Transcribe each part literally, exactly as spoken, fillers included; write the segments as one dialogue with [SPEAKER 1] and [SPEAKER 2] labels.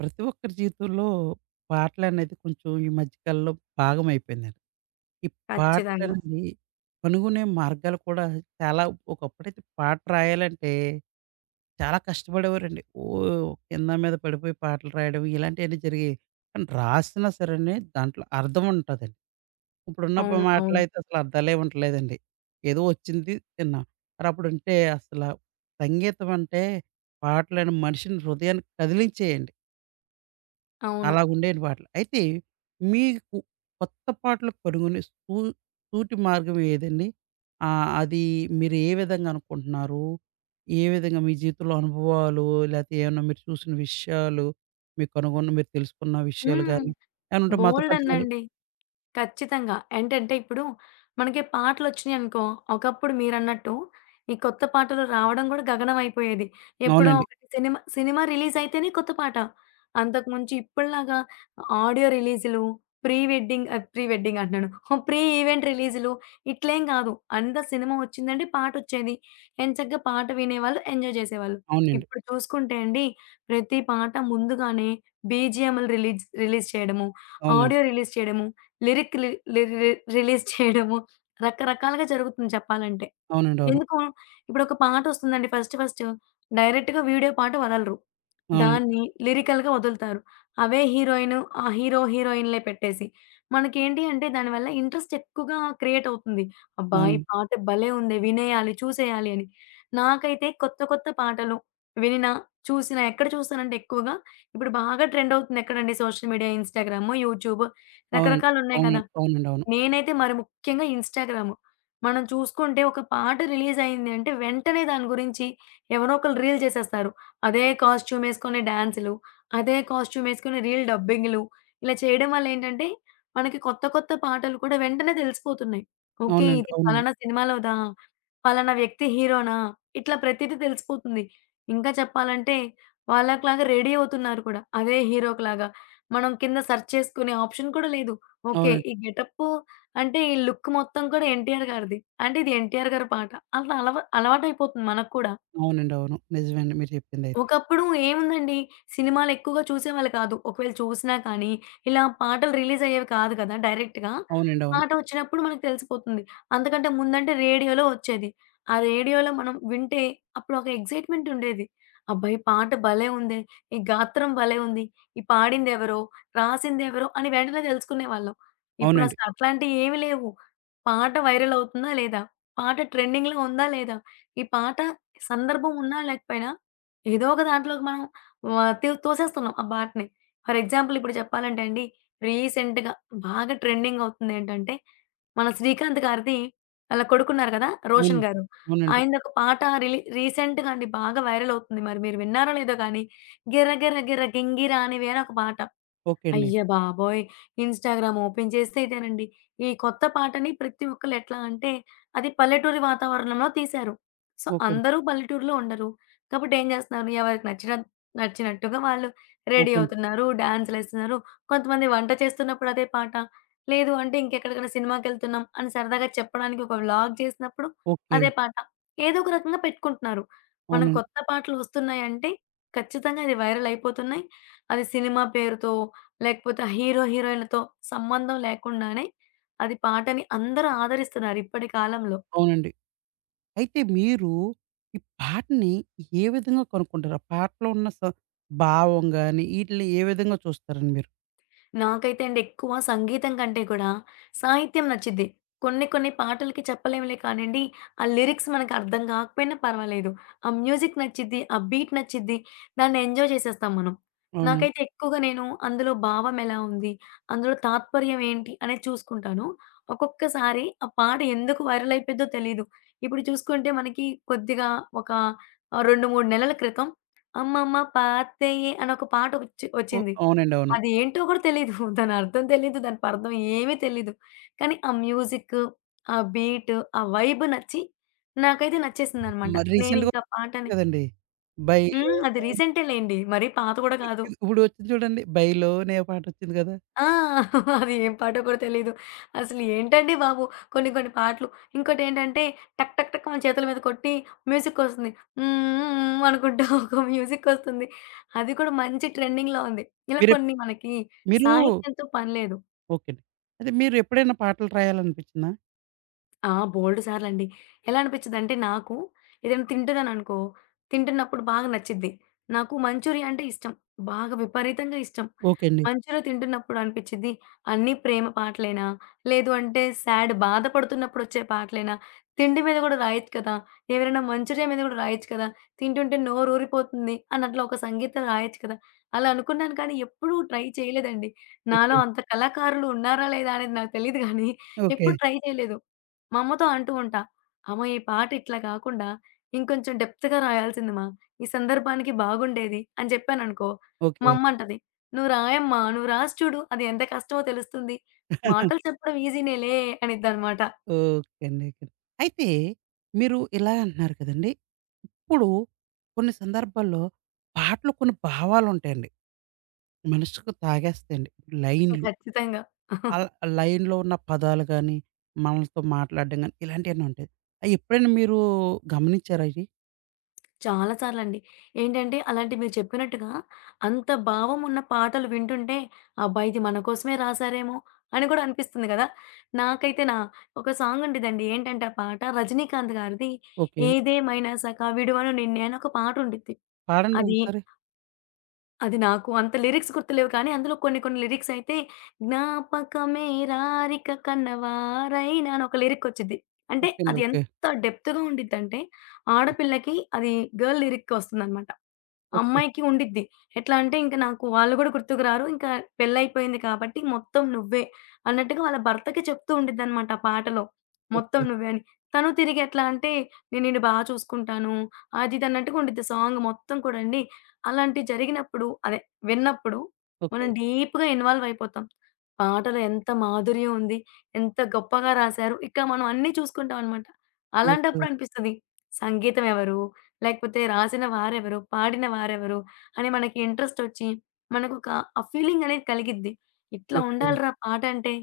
[SPEAKER 1] ప్రతి ఒక్కరి జీవితంలో పాటలనేది కొంచెం ఈ మధ్య కాలంలో భాగం అయిపోయిందండి. ఈ
[SPEAKER 2] ఖచ్చితంగా.
[SPEAKER 1] పాటలనేవి కనుగొనే మార్గాలు కూడా చాలా ఒకప్పుడైతే పాట రాయాలంటే చాలా కష్టపడేవారండి. ఓహ్! కింద మీద పడిపోయి పాటలు రాయడం ఇలాంటియన్నీ జరిగాయి. కానీ రాసినా సరేనే దాంట్లో అర్థం ఉంటదండి. ఇప్పుడున్న ప
[SPEAKER 2] అవును. అవును.
[SPEAKER 1] మాటలయితే అసలు అర్థాలే ఉండట్లేదండి. ఏదో వచ్చింది తిన్నాం. మరి అప్పుడంటే అసల సంగీతం అంటే పాటలని మనిషిని హృదయాన్ని కదిలించేయండి.
[SPEAKER 2] అవును.
[SPEAKER 1] అలాగుండేవి పాటలు. అయితే మీకు కొత్త పాటలు కనుగొనే సూ సూటి మార్గం ఏదండి? ఆహ్, అది మీరు ఏ విధంగా అనుకుంటున్నారు? ఏ విధంగా మీ జీవితంలో అనుభవాలు లేతే ఏమన్నా మీరు చూసిన విషయాలు, మీరు కనుగొన్న మీరు తెలుసుకున్న విషయాలు
[SPEAKER 2] హ్మ్.
[SPEAKER 1] గాని, ఏమన్నా ఉంటే మాతో పంచగలరు?
[SPEAKER 2] బోలెడన్నండి. ఖచ్చితంగా. ఏంటంటే ఇప్పుడు మనకి పాటలొచ్చినియనుకో, ఒకప్పుడు మీరన్నట్టు ఈ కొత్త పాటలు రావడం గూడా గగనం అయిపోయేది. ఎప్పుడో
[SPEAKER 1] అవునండి.
[SPEAKER 2] ఒకటి సినిమా, సినిమా రిలీజయితేనే కొత్త పాట. అంతకుమించి ఇప్పటిలాగా ఆడియో రిలీజులు, ప్రీ వెడ్డింగ్ ఆహ్, ప్రీ వెడ్డింగ్ అంటున్నాను. ప్రీ ఈవెంట్ రిలీజులు ఇట్లేం గాదు. అంత సినిమా ఒచ్చిందంటే పాటొచ్చేది. ఎంచక్కా పాట వినేవాళ్ళు, ఎంజాయ్ జేసేవాళ్ళు.
[SPEAKER 1] అవునండి.
[SPEAKER 2] ఇప్పుడు చూసుకుంటే అండి, ప్రతి పాట ముందుగానే బీజీఎంలు రిలీజ్ రిలీజ్ చేయడము,
[SPEAKER 1] అవునండి.
[SPEAKER 2] ఆడియో రిలీజ్ చేయడము, లిరిక్ లి లి రి రిలీజ్ చేయడము రకరకాలుగా జరుగుతుంది చెప్పాలంటే.
[SPEAKER 1] అవునండి. అవును.
[SPEAKER 2] ఎందుకు? ఇప్పుడొక పాటొస్తుందండి ఫస్ట్ ఫస్ట్. డైరెక్ట్‌గా వీడియో పాట వదలరు.
[SPEAKER 1] అవునండి.
[SPEAKER 2] దాన్ని లిరికల్‌గా వదులుతారు. అవే హీరోయిన్, ఆ హీరో, హీరోయిన్‌లే పెట్టేసి. మనకేంటి అంటే దానివల్ల ఇంట్రెస్ట్ ఎక్కువగా క్రియేట్ అవుతుంది. అబ్బా! ఈ
[SPEAKER 1] అవునండి.
[SPEAKER 2] పాట భలే ఉంది. వినేయాలి, చూసేయాలి అని. నాకైతే కొత్త కొత్త పాటలు వినినా, చూసినా ఎక్కడ చూస్తానంటే ఎక్కువగా ఇప్పుడు బాగా ట్రెండ్ అవుతుంది ఎక్కడండి సోషల్ మీడియా, ఇన్‌స్టాగ్రాము, యూట్యూబ్
[SPEAKER 1] అవునండి.
[SPEAKER 2] రకరకాలున్నాయి కదా!
[SPEAKER 1] అవునండి. అవునండి. అవును.
[SPEAKER 2] నేనైతే మరి ముఖ్యంగా ఇన్‌స్టాగ్రాము. మనం చూసుకుంటే ఒక పాట రిలీజ్ అయింది అంటే వెంటనే దాని గురించి ఎవరో ఒకళ్ళు రీల్ చేసేస్తారు. అదే కాస్ట్యూమ్ యేసుకొని డాన్సులు, అదే కాస్ట్యూమ్ యేసుకొని రీల్ డబ్బింగులు. ఇలా చేయడం వల్ల ఏంటంటే మనకి కొత్త కొత్త పాటలు కూడా వెంటనే తెలిసిపోతున్నాయి. ఓకే.
[SPEAKER 1] అవునండి.
[SPEAKER 2] ఇది
[SPEAKER 1] అవునండి.
[SPEAKER 2] ఫలానా సినిమాలోదా? ఫలానా వ్యక్తి హీరోనా? ఇట్లా ప్రతీది తెలిసిపోతుంది. ఇంకా చెప్పాలంటే వాళ్ళకి లాగా రెడీ అవుతున్నారు కూడా. అదే హీరోకి లాగా. మనం కింద సెర్చ్ చేసుకునే ఆప్షన్ కూడా లేదు. ఓకే.
[SPEAKER 1] అవునండి.
[SPEAKER 2] ఈ గెటప్పు అంటే ఈ లుక్ మొత్తం కూడా ఎన్టీఆర్ గారిది. అంటే ఇది ఎన్టీఆర్ గారి పాట. అట్లా అలవా అలవాటయిపోతుంది మనకు కూడా.
[SPEAKER 1] అవునండి. అవును. నిజమే అండి మీరు చెప్పిందైతే.
[SPEAKER 2] ఒకప్పుడు ఏముందండి. సినిమాలెక్కువగా చూసేవాళ్ళు కాదు. ఒకవేళ చూసినా కానీ, ఇలా పాటలు రిలీజయ్యేవి కాదు కదా! డైరెక్ట్‌గా.
[SPEAKER 1] అవునండి. అవును.
[SPEAKER 2] పాట వచ్చినప్పుడు మనకు తెలిసిపోతుంది. అంతకంటే ముందంటే రేడియోలో వచ్చేది. ఆ రేడియోలో మనం వింటే అప్పుడు ఒక ఎక్సైట్‌మెంటుండేది. అబ్బా! ఈ పాట భలే ఉందే! ఈ గాత్రం భలే ఉంది! ఈ పాడిందెవరో? రాసిందెవరో? అని వెంటనే తెలుసుకునేవాళ్ళం.
[SPEAKER 1] అవునండి.
[SPEAKER 2] ఇప్పుడసలు అట్లాంటియేమి లేవు. పాట వైరల్ అవుతుందా లేదా? పాట ట్రెండింగ్‌లో ఉందా లేదా? ఈ పాట సందర్భం ఉన్నా లేకపోయినా ఏదో ఒక దాంట్లోకి మనం ఆహ్, తి తోసేస్తున్నాం ఆ పాటని. ఫర్ ఎగ్జాంపుల్ ఇప్పుడు చెప్పాలంటే అండి, రీసెంట్‌గా బాగా ట్రెండింగ్ అవుతుంది ఏంటంటే, మన 'శ్రీకాంత్' గారిది ఆళ్ళ కొడుకున్నారు కదా!
[SPEAKER 1] అవును.
[SPEAKER 2] 'రోషన్' గారు.
[SPEAKER 1] అవునండి.
[SPEAKER 2] ఆయనదొక పాట రిలీ రీసెంట్‌గా అండి బాగా వైరల్ అవుతుంది. మరి మీరు విన్నారో లేదో కానీ 'గిర్ర గిర్ర గిర్ర గింగిర' అని వేరొక పాట.
[SPEAKER 1] ఓకే అండి.
[SPEAKER 2] అయ్య బాబోయ్! ఇన్‌స్టాగ్రామ్ ఓపెన్ చేస్తే ఇదేనండి. ఈ కొత్త పాటని ప్రతి ఒక్కళ్ళు ఎట్లా అంటే, అది పల్లెటూరి వాతావరణంలో తీశారు. సో,
[SPEAKER 1] ఓకే అండి.
[SPEAKER 2] అందరూ పల్లెటూరులో ఉండరు. కాబట్టి ఏం చేస్తున్నారు, ఎవరికి నచ్చిన నచ్చినట్టుగా వాళ్ళు రెడీ
[SPEAKER 1] ఓకే అండి.
[SPEAKER 2] అవుతున్నారు, డాన్సులేస్తున్నారు. కొంతమంది వంట చేస్తున్నప్పుడు అదే పాట. లేదు అంటే ఇంకెక్కడికైనా సినిమాకెళ్తున్నాం అని సరదాగా చెప్పడానికి ఒక వ్లాగ్ చేసినప్పుడు
[SPEAKER 1] ఓకే.
[SPEAKER 2] అదే పాట. ఏదో ఒక రకంగా పెట్టుకుంటున్నారు. మనం
[SPEAKER 1] అవునండి.
[SPEAKER 2] కొత్త పాటలు వస్తున్నాయంటే ఖచ్చితంగా అది వైరల్ అయిపోతున్నాయి. అది సినిమా పేరుతో లేకపోతే హీరో, హీరోయిన్‌లతో సంబంధం లేకుండానే అది పాటని అందరూ ఆదరిస్తున్నారు ఇప్పటి కాలంలో.
[SPEAKER 1] అవునండి. అయితే మీరు ఈ పాటని ఏ విధంగా కనుక్కుంటారు? ఆ పాటలో ఉన్న స భావం గాని, ఈటిల్ని ఏ విధంగా చూస్తారండి మీరు?
[SPEAKER 2] నాకైతే అండి ఎక్కువ సంగీతం కంటే కూడా సాహిత్యం నచ్చిద్ది. కొన్ని కొన్ని పాటలకి చెప్పలేంలే కానియండి, ఆ లిరిక్స్ మనకు అర్థం కాకపోయినా పర్వాలేదు. ఆ మ్యూజిక్ నచ్చిద్ది, ఆ బీట్ నచ్చిద్ది. దాన్ని ఎంజాయ్ చేసేస్తాం మనం.
[SPEAKER 1] అవునండి.
[SPEAKER 2] నాకైతే ఎక్కువగా నేను అందులో భావం ఎలా ఉంది? అందులో తాత్పర్యం ఏంటి? అనేది చూసుకుంటాను. ఒక్కొక్కసారి ఆ పాట ఎందుకు వైరల్ అయిపోయిద్దో తెలీదు. ఇప్పుడు చూసుకుంటే మనకి కొద్దిగా ఒక ఆహ్, రెండు, మూడు నెలల క్రితం 'అమ్మమ్మ పాతేయే' అని ఒక పాట వచ్చి
[SPEAKER 1] ఓహ్!
[SPEAKER 2] వచ్చింది.
[SPEAKER 1] అవునండి. అవును.
[SPEAKER 2] అది ఏంటో గూడా తెలీదు. దాని అర్థం తెలీదు. దాని పర్థం ఏమీ తెలీదు. కానీ ఆ మ్యూజిక్, ఆ బీట్, ఆ వైబ్ నచ్చి నాకైతే నచ్చేసిందనమాట.
[SPEAKER 1] మరి రీసెంట్‌గా
[SPEAKER 2] నేనింక ఆ
[SPEAKER 1] వచ్చింది
[SPEAKER 2] పాటని
[SPEAKER 1] కదండీ!
[SPEAKER 2] హ్మ్. అది
[SPEAKER 1] 'బైలోనే'
[SPEAKER 2] రీసెంటే లెండి. మరీ పాత గూడా
[SPEAKER 1] ఇ
[SPEAKER 2] కాదు.
[SPEAKER 1] ఇప్పుడు వచ్చింది చూడండి. 'బైలోనే' పాటొచ్చింది కదా!
[SPEAKER 2] ఆ! అది ఏం పాటో కూడా తెలీదు. అసలు ఏంటండి బాబు! కొన్ని కొన్ని పాటలు. ఇంకోటేంటంటే టక్ టక్ టక్ మన చేతుల మీద కొట్టి మ్యూజికొస్తుంది. హ్మ్. అనుకుంటా ఒక మ్యూజికొస్తుంది. అది కూడా మంచి ట్రెండింగ్‌లో ఉంది. ఇలా
[SPEAKER 1] మీరెప్
[SPEAKER 2] కొన్ని మనకి
[SPEAKER 1] మీరు
[SPEAKER 2] సాహిత్యంతో పని లేదు.
[SPEAKER 1] ఓకే అండి. అదే మీరెప్పుడైనా పాటలు రాయాలనిపించిందా?
[SPEAKER 2] ఆ! బోలెడు సార్లండి. ఎలా అనిపిచ్చిదంటే నాకు ఏదైనా తింటున్నాననుకో, తింటున్నప్పుడు బాగా నచ్చిద్ది. నాకు మంచూరియా అంటే ఇష్టం. బాగా విపరీతంగా ఇష్టం.
[SPEAKER 1] ఓకే అండి.
[SPEAKER 2] మంచూరియా తింటున్నప్పుడు అనిపిచ్చిద్ది, అన్నీ ప్రేమ పాటలేనా? లేదు అంటే సాడ్ బాధపడుతున్నప్పుడొచ్చే పాటలేనా? తిండి మీద గూడా రాయొచ్చు కదా! ఎవరైనా మంచూరియా మీద గూడా రాయొచ్చు కదా! తింటుంటే నోరూరిపోతుంది అన్నట్లు ఒక సంగీతం రాయొచ్చు కదా! అలా అనుకున్నాను కానీ ఎప్పుడూ ట్రై చేయలేదండి. నాలో
[SPEAKER 1] ఓకే.
[SPEAKER 2] అంత కళాకారులు ఉన్నారా లేదా అనేది నాకు తెలీదు గానీ
[SPEAKER 1] ఓకే.
[SPEAKER 2] ఎప్పుడు ట్రై చేయలేదు. మా అమ్మతో అంటూ ఉంటా. "అమ్మ! ఈ పాట ఇట్లా కాకుండా ఇంకొంచెం డెప్త్‌గా రాయాల్సింది మా. ఈ సందర్భానికి బాగుండేది" అని చెప్పాననుకో, మా
[SPEAKER 1] ఓకే.
[SPEAKER 2] అమ్మ అంటది, "నువ్వు రాయమ్మా! నువ్వు రాసి చూడు. అది ఎంత కష్టమో తెలుస్తుంది. మాటలు చెప్పడం ఈజీనేలే" అనిద్దనమాట.
[SPEAKER 1] ఓకే అండి. ఓకే. అయితే మీరు ఇలా అంటున్నారు కదండీ! ఇప్పుడు కొన్ని సందర్భాల్లో పాటలు కొన్ని భావాలుంటాయండి. మనసుకు తాగేస్తాయండి. లైన్‌లు
[SPEAKER 2] ఖచ్చితంగా.
[SPEAKER 1] ఆహ్, లైన్‌లో ఉన్న పదాలు గాని, మనలతో మాట్లాడడం గాని ఇలాంటియన్నీ ఉంటాయి. అయి ఎప్పుడైనా మీరు గమనించారా ఇయి?
[SPEAKER 2] చాలా సార్లండి. ఏంటంటే అలాంటి మీరు చెప్పినట్టుగా అంత భావం ఉన్న పాటలు వింటుంటే, అబ్బా! ఇది మన కోసమే రాసారేమో అని కూడా అనిపిస్తుంది గదా! నాకైతే నా ఒక సాంగ్ ఉండిద్దండి. ఏంటంటే ఆ పాట రజనీకాంత్ గారిది
[SPEAKER 1] ఓకే.
[SPEAKER 2] 'ఏదేమైనా సఖా విడువను నిన్నే' అని ఒక పాట ఉండిద్ది.
[SPEAKER 1] పాడండి
[SPEAKER 2] అది
[SPEAKER 1] ఒకసారి.
[SPEAKER 2] అది నాకు అంత లిరిక్స్ గుర్తులేవు కానీ, అందులో కొన్ని కొన్ని లిరిక్సయితే జ్ఞాపకమే రారిక కన్నవారైనా అని ఒక లిరిక్కొచ్చిద్ది. అంటే
[SPEAKER 1] ఓకే అండి.
[SPEAKER 2] అది
[SPEAKER 1] ఓకే.
[SPEAKER 2] ఎంత డెప్త్‌గా ఉండిద్దంటే,
[SPEAKER 1] ఓకే.
[SPEAKER 2] ఆడపిల్లకి అది గర్ల్ లిరిక్ వస్తుందనమాట.
[SPEAKER 1] ఓకే.
[SPEAKER 2] అమ్మాయికి ఉండిద్ది. ఎట్లా అంటే ఇంక నాకు వాళ్ళు గూడా గుర్తుకు రారు. ఇంకా పెళ్లయిపోయింది కాబట్టి మొత్తం నువ్వే అన్నట్టుగా వాళ్ళ భర్తకి చెప్తూ ఉండిద్దనమాట ఆ పాటలో. మొత్తం
[SPEAKER 1] ఓకే.
[SPEAKER 2] నువ్వే అని. తను తిరిగి ఎట్లా అంటే నేను నిన్ను బా చూసుకుంటాను. అది ఇది అన్నట్టుగా ఉండిద్ది సాంగ్ మొత్తం కూడా అండి. అలాంటివి జరిగినప్పుడు అదే విన్నప్పుడు
[SPEAKER 1] ఓకే.
[SPEAKER 2] మనం డీప్‌గా ఇన్వాల్వ్ అయిపోతాం. పాటలో ఎంత మాధుర్యం ఉంది. ఎంత గొప్పగా రాశారు. ఇక మనం అన్నీ చూసుకుంటాం అనమాట.
[SPEAKER 1] ఓకే.
[SPEAKER 2] అలాంటప్పుడు అనిపిస్తది సంగీతం ఎవరు? లేకపోతే రాసిన వారెవరు, పాడిన వారెవరు అని మనకి ఇంట్రెస్టొచ్చి, మనకొక ఆ ఫీలింగనేది కలిగిద్ది. ఇట్లా
[SPEAKER 1] ఓకే.
[SPEAKER 2] ఉండాలిరా పాటంటే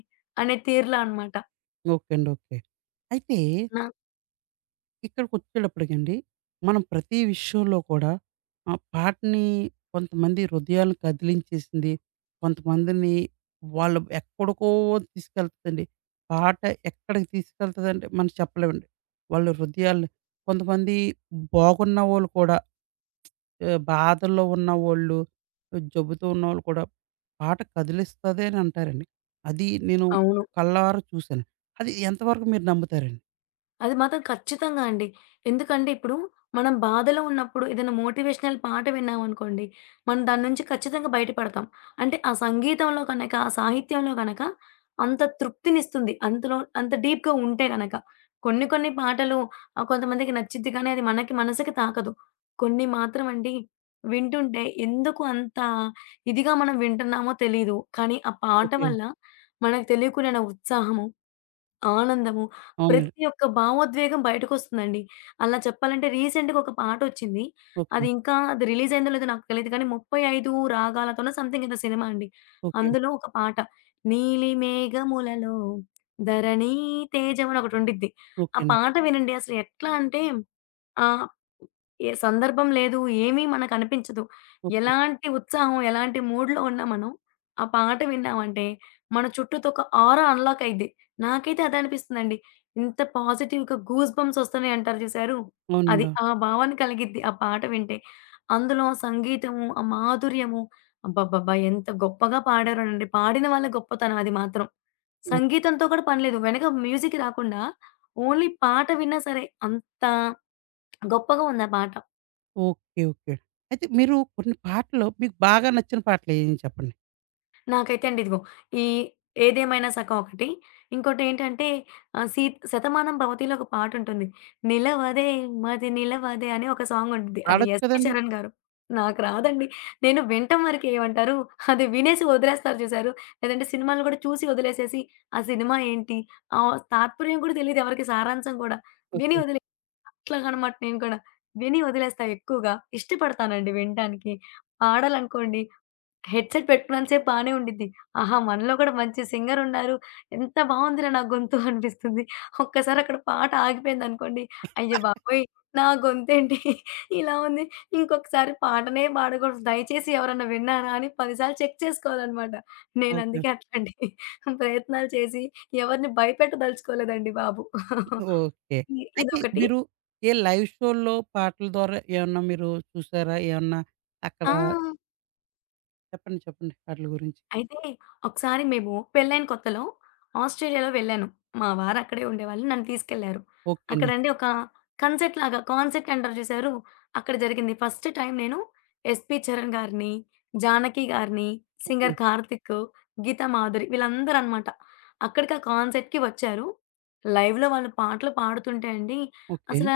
[SPEAKER 2] అనే తీరులో అనమాట.
[SPEAKER 1] ఓకే అండి. ఓకే. అయితే
[SPEAKER 2] నా
[SPEAKER 1] ఇక్కడికొచ్చేటప్పటికండి, మనం ప్రతి విషయంలో కూడా ఆహ్, పాటని కొంతమంది హృదయాలను కదిలించేసింది. కొంతమందిని వాళ్ళు ఎక్కడికో తీసుకెళ్తదండి. పాట ఎక్కడికి తీసుకెళ్తదంటే మనం చెప్పలేమండి. వాళ్ళ హృదయాల్ని కొంతమంది బాగున్నవోళ్ళు కూడా ఆహ్, బాధల్లో ఉన్నవోళ్ళు, జబ్బుతో ఉన్నోళ్ళు కూడా పాట కదిలిస్తది అని అంటారండి. అది నేను
[SPEAKER 2] అవును.
[SPEAKER 1] కళ్ళారా చూసాను. అది ఎంతవరకు మీరు నమ్ముతారండి?
[SPEAKER 2] అది మాత్రం ఖచ్చితంగా అండి. ఎందుకంటే ఇప్పుడు మనం బాధలో ఉన్నప్పుడు ఏదైనా మోటివేషనల్ పాట విన్నామనుకోండి, మనం దాని నుంచి ఖచ్చితంగా బయటపడతాం. అంటే ఆ సంగీతంలో గనక, ఆ సాహిత్యంలో గనక అంత తృప్తినిస్తుంది. అంతలో అంత డీప్‌గా ఉంటే గనక. కొన్ని కొన్ని పాటలు ఆహ్, కొంతమందికి నచ్చిద్ది కానీ అది మనకి మనసుకి తాకదు. కొన్ని మాత్రం అండి వింటుంటే ఎందుకు అంత ఇదిగా మనం వింటున్నామో తెలీదు. కానీ ఆ పాట
[SPEAKER 1] ఓకే.
[SPEAKER 2] వల్ల మనకు తెలియకున్న ఉత్సాహము, ఆనందము.
[SPEAKER 1] అవునండి.
[SPEAKER 2] ప్రతి ఒక్క భావోద్వేగం బయటకొస్తుందండి. అలా చెప్పాలంటే రీసెంట్‌గా ఒక పాటొచ్చింది. అది
[SPEAKER 1] ఓకే.
[SPEAKER 2] ఇంకా అది రిలీజ్ అయిందో లేదో నాకు తెలీదు కానీ ముప్పై ఐదు రాగాలతోనో సంథింగ్ ఏదో సినిమా అండి.
[SPEAKER 1] ఓకే.
[SPEAKER 2] అందులో ఒక పాట నీలి మేఘములలో ధరణి తేజం అని ఒకటుండిద్ది. ఆ
[SPEAKER 1] ఓకే అండి.
[SPEAKER 2] పాట వినండి అసలు ఎట్లా అంటే ఆ! ఏ సందర్భం లేదు. ఏమీ మనకనిపించదు.
[SPEAKER 1] ఓకే.
[SPEAKER 2] ఎలాంటి ఉత్సాహం, ఎలాంటి మూడ్‌లో ఉన్నా మనం ఆ పాట విన్నామంటే మన చుట్టూతో ఒక ఆరా అన్‌లాక్ అయిద్ది. నాకైతే అదే అనిపిస్తుందండి. ఇంత పాజిటివ్‌గా గూస్ బంప్స్ వస్తున్నాయి అంటారు చూసారు? అది
[SPEAKER 1] అవునండి. అవును.
[SPEAKER 2] ఆ భావన కలిగిద్ది ఆ పాట వింటే. అందులో ఆ సంగీతము, ఆ మాధుర్యము అబ్బబ్బబ్బా! ఎంత గొప్పగా పాడారోనండి. పాడిన వాళ్ళ గొప్పతనం అది మాత్రం.
[SPEAKER 1] ఓ
[SPEAKER 2] సంగీతంతో కూడా పని లేదు. వెనక మ్యూజిక్ రాకుండా ఓన్లీ పాట విన్నా సరే అం అంత గొప్పగా ఉంది ఆ పాట.
[SPEAKER 1] ఓకే. ఓకే. అయితే మీరు కొన్ని పాటలు మీకు బాగా నచ్చిన పాటలేయని చెప్పండి.
[SPEAKER 2] నాకైతే అండి ఇదిగో ఈ 'ఏదేమైనా సఖ' ఒకటి. ఇంకోటేంటంటే ఆహ్, సీ 'శతమానం భవతి'లో ఒక పాటుంటుంది. 'నిలవదే మది నిలవదే' అని ఒక సాంగ్ ఉంటుంది. అది
[SPEAKER 1] పాడొచ్చు
[SPEAKER 2] ఎస్‌పి
[SPEAKER 1] కదండీ!
[SPEAKER 2] చరణ్ గారు. నాకు రాదండి. నేను వినటం వరకే ఏమంటారు అది వినేసి వదిలేస్తారు చూసారు. లేదంటే సినిమాలు కూడా చూసి వదిలేసేసి ఆ సినిమా ఏంటి? ఆ తాత్పర్యం కూడా తెలీదు ఎవరికీ సారాంశం కూడా. విని
[SPEAKER 1] ఓకే.
[SPEAKER 2] వదిలే ఇట్లాగనమాట నేను కూడా. విని వదిలేస్తా ఎక్కువగా. ఇష్టపడతానండి వినటానికి. పాడాలనుకోండి హెడ్‌సెట్ పెట్టుకున్నంత సేపు బానే ఉండిద్ది. ఆహా! మనలో కూడా మంచి సింగర్ ఉన్నారు. ఎంత బావుందిరా నా గొంతు అనిపిస్తుంది. ఒక్కసారి అక్కడ పాట ఆగిపోయిందనుకోండి, అయ్య బాబోయ్! నా గొంతేంటి ఇలా ఉంది. ఇంకొకసారి పాటనే పాడకూడదు. దయచేసి ఎవరన్నా విన్నారా అని పది సార్లు చెక్ చేసుకోవాలనమాట.
[SPEAKER 1] ఓకే.
[SPEAKER 2] నేనందుకే అట్లాంటి ప్రయత్నాలు చేసి ఎవరిని భయపెట్టదలుచుకోలేదండి బాబు.
[SPEAKER 1] ఓకే.
[SPEAKER 2] ఇ
[SPEAKER 1] అయితే
[SPEAKER 2] ఇదొకటి.
[SPEAKER 1] మీరు ఏ లైవ్ షోల్లో పాటల ద్వారా ఏమన్నా మీరు చూసారా? ఏమన్నా అక్కడ
[SPEAKER 2] ఆ!
[SPEAKER 1] చెప్పండి. చెప్పండి. ఆటిల గురించి.
[SPEAKER 2] అయితే ఒకసారి మేము పెళ్ళైన కొత్తలో ఆస్ట్రేలియాలో వెళ్ళాను. మా వారు అక్కడే ఉండేవాళ్ళు. నన్ను తీసుకెళ్లారు.
[SPEAKER 1] ఓకే అండి.
[SPEAKER 2] అక్కడండి ఒక కన్సర్ట్ లాగా కాన్సర్ట్ అంటారు చూసారు? అక్కడ జరిగింది. ఫస్ట్ టైం నేను 'ఎస్‌పి చరణ్' గారిని, 'జానకి' గారిని,
[SPEAKER 1] ఓకే.
[SPEAKER 2] సింగర్ 'కార్తిక్', 'గీతా మాధురి' వీళ్ళందరూ అన్నమాట. అక్కడికి ఆ కాన్సర్ట్‌కి వచ్చారు. లైవ్‌లో వాళ్ళు పాటలు పాడుతుంటే అండి
[SPEAKER 1] ఓకే.
[SPEAKER 2] అసల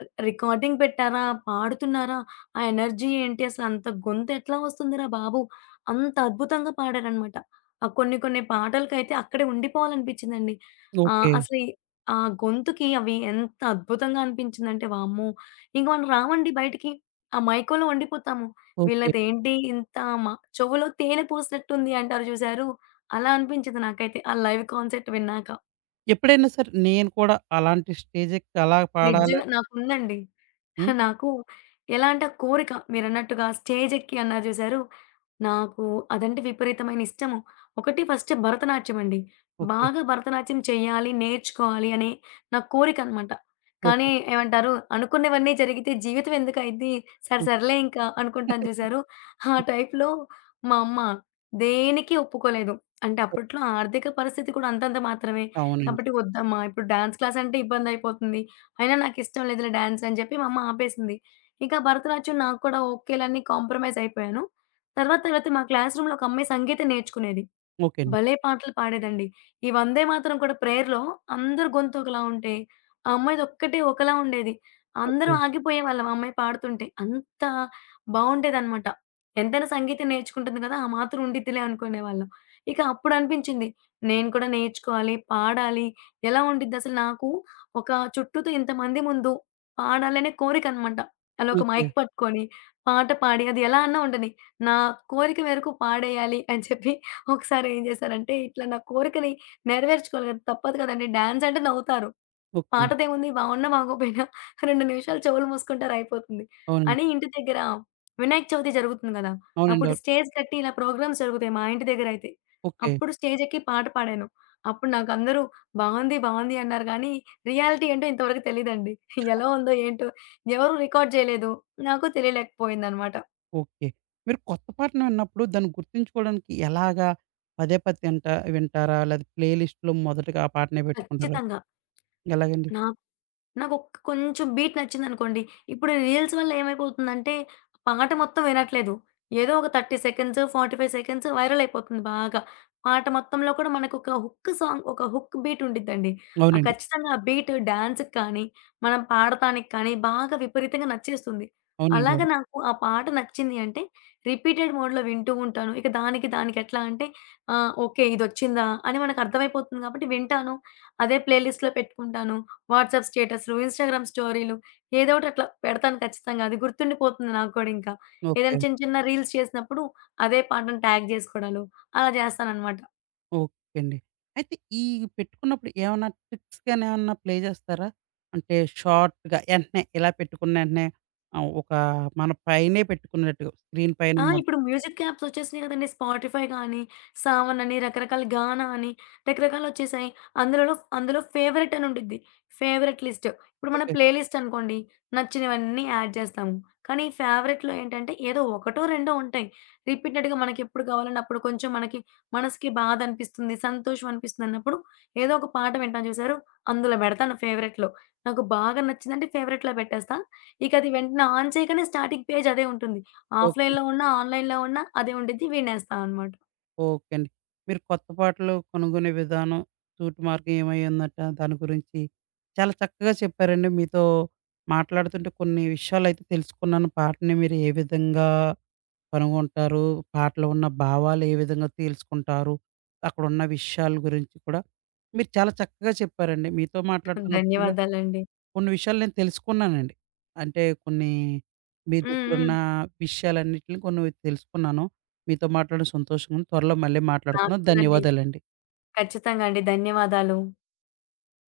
[SPEAKER 2] రి రికార్డింగ్ పెట్టారా? పాడుతున్నారా? ఆ ఎనర్జీ ఏంటి? అసలంత గొంతెట్లా వస్తుందిరా బాబు! అంత అద్భుతంగా పాడారనమాట. ఆ కొన్ని కొన్ని పాటలకైతే అక్కడే ఉండిపోవాలనిపించిందండి. ఆహ్,
[SPEAKER 1] ఓకే.
[SPEAKER 2] అసలు ఈ- ఆ గొంతుకి అవి ఎంత అద్భుతంగా అనిపించిందంటే వామ్మో! ఇంక మనం రామండి బయటికి. ఆ మైకంలో ఉండిపోతాము.
[SPEAKER 1] ఓకే.
[SPEAKER 2] వీళ్ళదేంటి ఇంత మ చెవులో తేనె పోసినట్టుంది అంటారు చూసారు? అలా అనిపించింది నాకైతే. ఆ లైవ్ కాన్సర్ట్ విన్నాక.
[SPEAKER 1] ఎప్పుడైనా సరే నేను కూడా అలాంటి స్టేజెక్కి అలా పాడాలి.
[SPEAKER 2] నిజంగా నాకుందండి.
[SPEAKER 1] హ్మ్.
[SPEAKER 2] నాకు ఎలా అంటే ఆ కోరిక మీరన్నట్టుగా స్టేజ్ ఎక్కి అన్నారు చూసారు. నాకు అదంటే విపరీతమైన ఇష్టము. ఒకటి ఫస్ట్ భరతనాట్యం అండి.
[SPEAKER 1] ఓకే.
[SPEAKER 2] బాగా భరతనాట్యం చేయాలి, నేర్చుకోవాలి అనే నా కోరికనమాట. కానీ
[SPEAKER 1] ఓకే.
[SPEAKER 2] ఏమంటారు అనుకున్నవన్నీ జరిగితే జీవితం ఎందుకయిద్ది? సరే
[SPEAKER 1] ఓకే.
[SPEAKER 2] సర్లే ఇంకా అనుకుంటాను చూసారు. ఆ టైప్‌లో మా అమ్మ దేనికి ఒప్పుకోలేదు. అంటే అప్పట్లో ఆర్థిక పరిస్థితి కూడా అంతంత మాత్రమే.
[SPEAKER 1] అవునండి.
[SPEAKER 2] కాబట్టి వద్దమ్మా ఇప్పుడు డాన్స్ క్లాస్ అంటే ఇబ్బందయిపోతుంది. అయినా నాకిష్టం లేదులే డాన్స్ అని చెప్పి మా అమ్మ ఆపేసింది. ఇంకా భరతనాట్యం నాకు కూడా ఓకేలన్నీ కాంప్రమైజ్ అయిపోయాను. తర్వాత తర్వాత మా క్లాస్ రూమ్‌లో ఒక అమ్మాయి సంగీతం నేర్చుకునేది.
[SPEAKER 1] ఓకే అండి.
[SPEAKER 2] భలే పాటలు పాడేదండి. ఈ వందేమాతరం కూడా ప్రేయర్‌లో అందరి గొంతు ఒకలా ఉంటే, ఆ అమ్మాయిదొక్కటే ఒకలా ఉండేది.
[SPEAKER 1] ఓకే.
[SPEAKER 2] అందరం ఆగిపోయేవాళ్ళం ఆ అమ్మాయి పాడుతుంటే. అంత బావుండేదనమాట. ఎంతైనా సంగీతం నేర్చుకుంటుంది కదా! ఆ మాత్రం ఉండిద్దిలే అనుకునేవాళ్ళం. ఇక అప్పుడనిపించింది, నేను కూడా నేర్చుకోవాలి, పాడాలి. ఎలా ఉండిద్దసలు నాకు ఒక చుట్టూతో ఇంతమంది ముందు పాడాలనే కోరికనమాట. అలా ఒక
[SPEAKER 1] ఓకే.
[SPEAKER 2] మైక్ పట్టుకొని, పాట పాడి అది ఎలా అన్నా ఉండని, నా కోరిక మేరకు పాడేయాలి అని చెప్పి ఒకసారి ఏం చేశారంటే, ఇట్లా నా కోరికని నెరవేర్చుకోవాలి కదా! తప్పదు కదండీ. డాన్స్ అంటే నవ్వుతారు.
[SPEAKER 1] ఓకే.
[SPEAKER 2] పాటదేముంది బావున్నా, బాగోపోయినా రెండు నిమిషాలు చెవులు మూసుకుంటారు అయిపోతుంది.
[SPEAKER 1] అవునండి.
[SPEAKER 2] అని ఇంటి దగ్గర వినాయక చవితి జరుగుతుంది గదా!
[SPEAKER 1] అవునండి.
[SPEAKER 2] అప్పుడు
[SPEAKER 1] అవును.
[SPEAKER 2] స్టేజ్ కట్టి ఇలా ప్రోగ్రామ్స్ జరుగుతాయి మా ఇంటి దగ్గరయితే.
[SPEAKER 1] ఓకే.
[SPEAKER 2] అప్పుడు స్టేజ్ ఎక్కి పాట పాడాను. అప్పుడు నాకందరూ బావుంది, బావుంది అన్నారు గానీ, రియాలిటీ ఏంటో ఇంతవరకు తెలీదండి. ఎలా ఉందో ఏంటో ఎవరు రికార్డ్ జేయలేదు. నాకు తెలియలేకపోయిందనమాట.
[SPEAKER 1] ఓకే. మీరు కొత్త పాటను విన్నప్పుడు దాన్ని గుర్తుంచుకోవడానికి ఎలాగా పదే పదే తింటా వింటారా? లేదా ప్లే లిస్ట్‌లో మొదటగా ఆ పాటనే పెట్టుకుంటారా?
[SPEAKER 2] ఖచ్చితంగా.
[SPEAKER 1] ఎలాగండి?
[SPEAKER 2] నాకు నాకొక్క కొంచెం బీట్ నచ్చిందనుకోండి, ఇప్పుడు రీల్స్ వల్ల ఏమైపోతుందంటే, పాట మొత్తం వినట్లేదు. ఏదో ఒక ముప్పై సెకండ్స్, నలభై ఐదు సెకండ్స్ వైరల్ అయిపోతుంది బాగా. పాట మొత్తంలో కూడా మనకొక హుక్ సాంగ్, ఒక హుక్ బీట్ ఉండిద్దండి. ఆ
[SPEAKER 1] అవునండి.
[SPEAKER 2] ఖచ్చితంగా ఆ బీట్ డాన్స్‌కి కానీ, మనం పాడటానికి కానీ బాగా విపరీతంగా నచ్చేస్తుంది.
[SPEAKER 1] అవునండి.
[SPEAKER 2] అలాగ
[SPEAKER 1] అవును.
[SPEAKER 2] నాకు ఆ పాట నచ్చింది అంటే, రిపీటెడ్ మోడ్‌లో వింటూ ఉంటాను. ఇక దానికి, దానికి ఎట్లా అంటే ఆహ్, ఓకే. ఇదొచ్చిందా అని మనకు అర్థమైపోతుంది కాబట్టి వింటాను. అదే ప్లే లిస్ట్‌లో పెట్టుకుంటాను. వాట్సాప్ స్టేటస్‌లు, ఇన్‌స్టాగ్రామ్ స్టోరీలు ఏదో ఒకటి అట్లా పెడతాను ఖచ్చితంగా. అది గుర్తుండిపోతుంది నాకు కూడా ఇంకా. ఏదైనా
[SPEAKER 1] ఓకే.
[SPEAKER 2] చిన్న చిన్న రీల్స్ చేసినప్పుడు అదే పాటను ట్యాగ్ జేసుకోవడాలు అలా జేస్తాననమాట.
[SPEAKER 1] ఓకే అండి. అయితే ఈ పెట్టుకున్నప్పుడు ఏమన్నా ట్రిక్స్ గాని ఏమన్నా ప్లే చేస్తారా? అంటే షార్ట్‌గా ఎంటనే ఇలా పెట్టుకున్న ఎంటనే ఆహ్, ఒక మన పైనే పెట్టుకున్నట్టుగా స్క్రీన్ పైన
[SPEAKER 2] ఆ!
[SPEAKER 1] మొద
[SPEAKER 2] ఇప్పుడు మ్యూజిక్ యాప్స్ వచ్చేసినాయి కదండీ. స్పాటిఫై గాని, సావన్ అని, రకరకాల గానా అని, రకరకాలొచ్చేసాయి. అందులోలో అందులో ఫేవరెట్ అని ఉండిద్ది. Favourite list. ఇప్పుడు మన
[SPEAKER 1] ఓకే.
[SPEAKER 2] ప్లే లిస్ట్ అనుకోండి. నచ్చినవన్నీ యాడ్ చేస్తాము. కానీ ఫేవరెట్‌లో ఏంటంటే ఏదో ఒకటో, రెండో ఉంటాయి. రిపీటెడ్‌గా మనకెప్పుడు కావాలన్నా అప్పుడు కొంచెం మనకి మనసుకి బాధ అనిపిస్తుంది, సంతోషం అనిపిస్తుంది అన్నప్పుడు ఏదో ఒక పాట వింటాను చూసారు? అందులో పెడతాను ఫేవరెట్‌లో. నాకు బాగా నచ్చిందంటే ఫేవరెట్‌లో పెట్టేస్తా. ఇక అది వెంటనే ఆన్ చేయగానే స్టార్టింగ్ పేజ్ అదే ఉంటుంది.
[SPEAKER 1] ఓకే.
[SPEAKER 2] ఆఫ్‌లైన్‌లో ఉన్నా, ఆన్‌లైన్‌లో ఉన్నా అదే ఉండిద్ది. వినేస్తా అనమాట.
[SPEAKER 1] ఓకే అండి. మీరు కొత్త పాటలు కనుగొనే విధానం, సూటి మార్గం ఏమయ్యిందట దాని గురించి చాలా చక్కగా చెప్పారండి. మీతో మాట్లాడుతుంటే కొన్ని విషయాలైతే తెలుసుకున్నాను. పాటని మీరు ఏ విధంగా కనుగొంటారు? పాటలో ఉన్న భావాలు ఏ విధంగా తేల్చుకుంటారు? అక్కడున్న విషయాల గురించి కూడా మీరు చాలా చక్కగా చెప్పారండి. మీతో మాట్లాడుతున్నప్పుడు కూడా
[SPEAKER 2] ధన్యవాదాలండి.
[SPEAKER 1] కొన్ని విషయాలు నేను తెలుసుకున్నానండి. అంటే కొన్ని మీ
[SPEAKER 2] హ్మ్.
[SPEAKER 1] దగ్గరున్న
[SPEAKER 2] హ్మ్.
[SPEAKER 1] విషయాలన్నిటిని కొన్ని తెలుసుకున్నాను. మీతో మాట్లాడడం సంతోషంగా ఉంది. త్వరలో మళ్ళీ
[SPEAKER 2] నాకు
[SPEAKER 1] మాట్లాడుకుందాం.
[SPEAKER 2] కూడా అండి.
[SPEAKER 1] ధన్యవాదాలండి.
[SPEAKER 2] ఖచ్చితంగా అండి. ధన్యవాదాలు.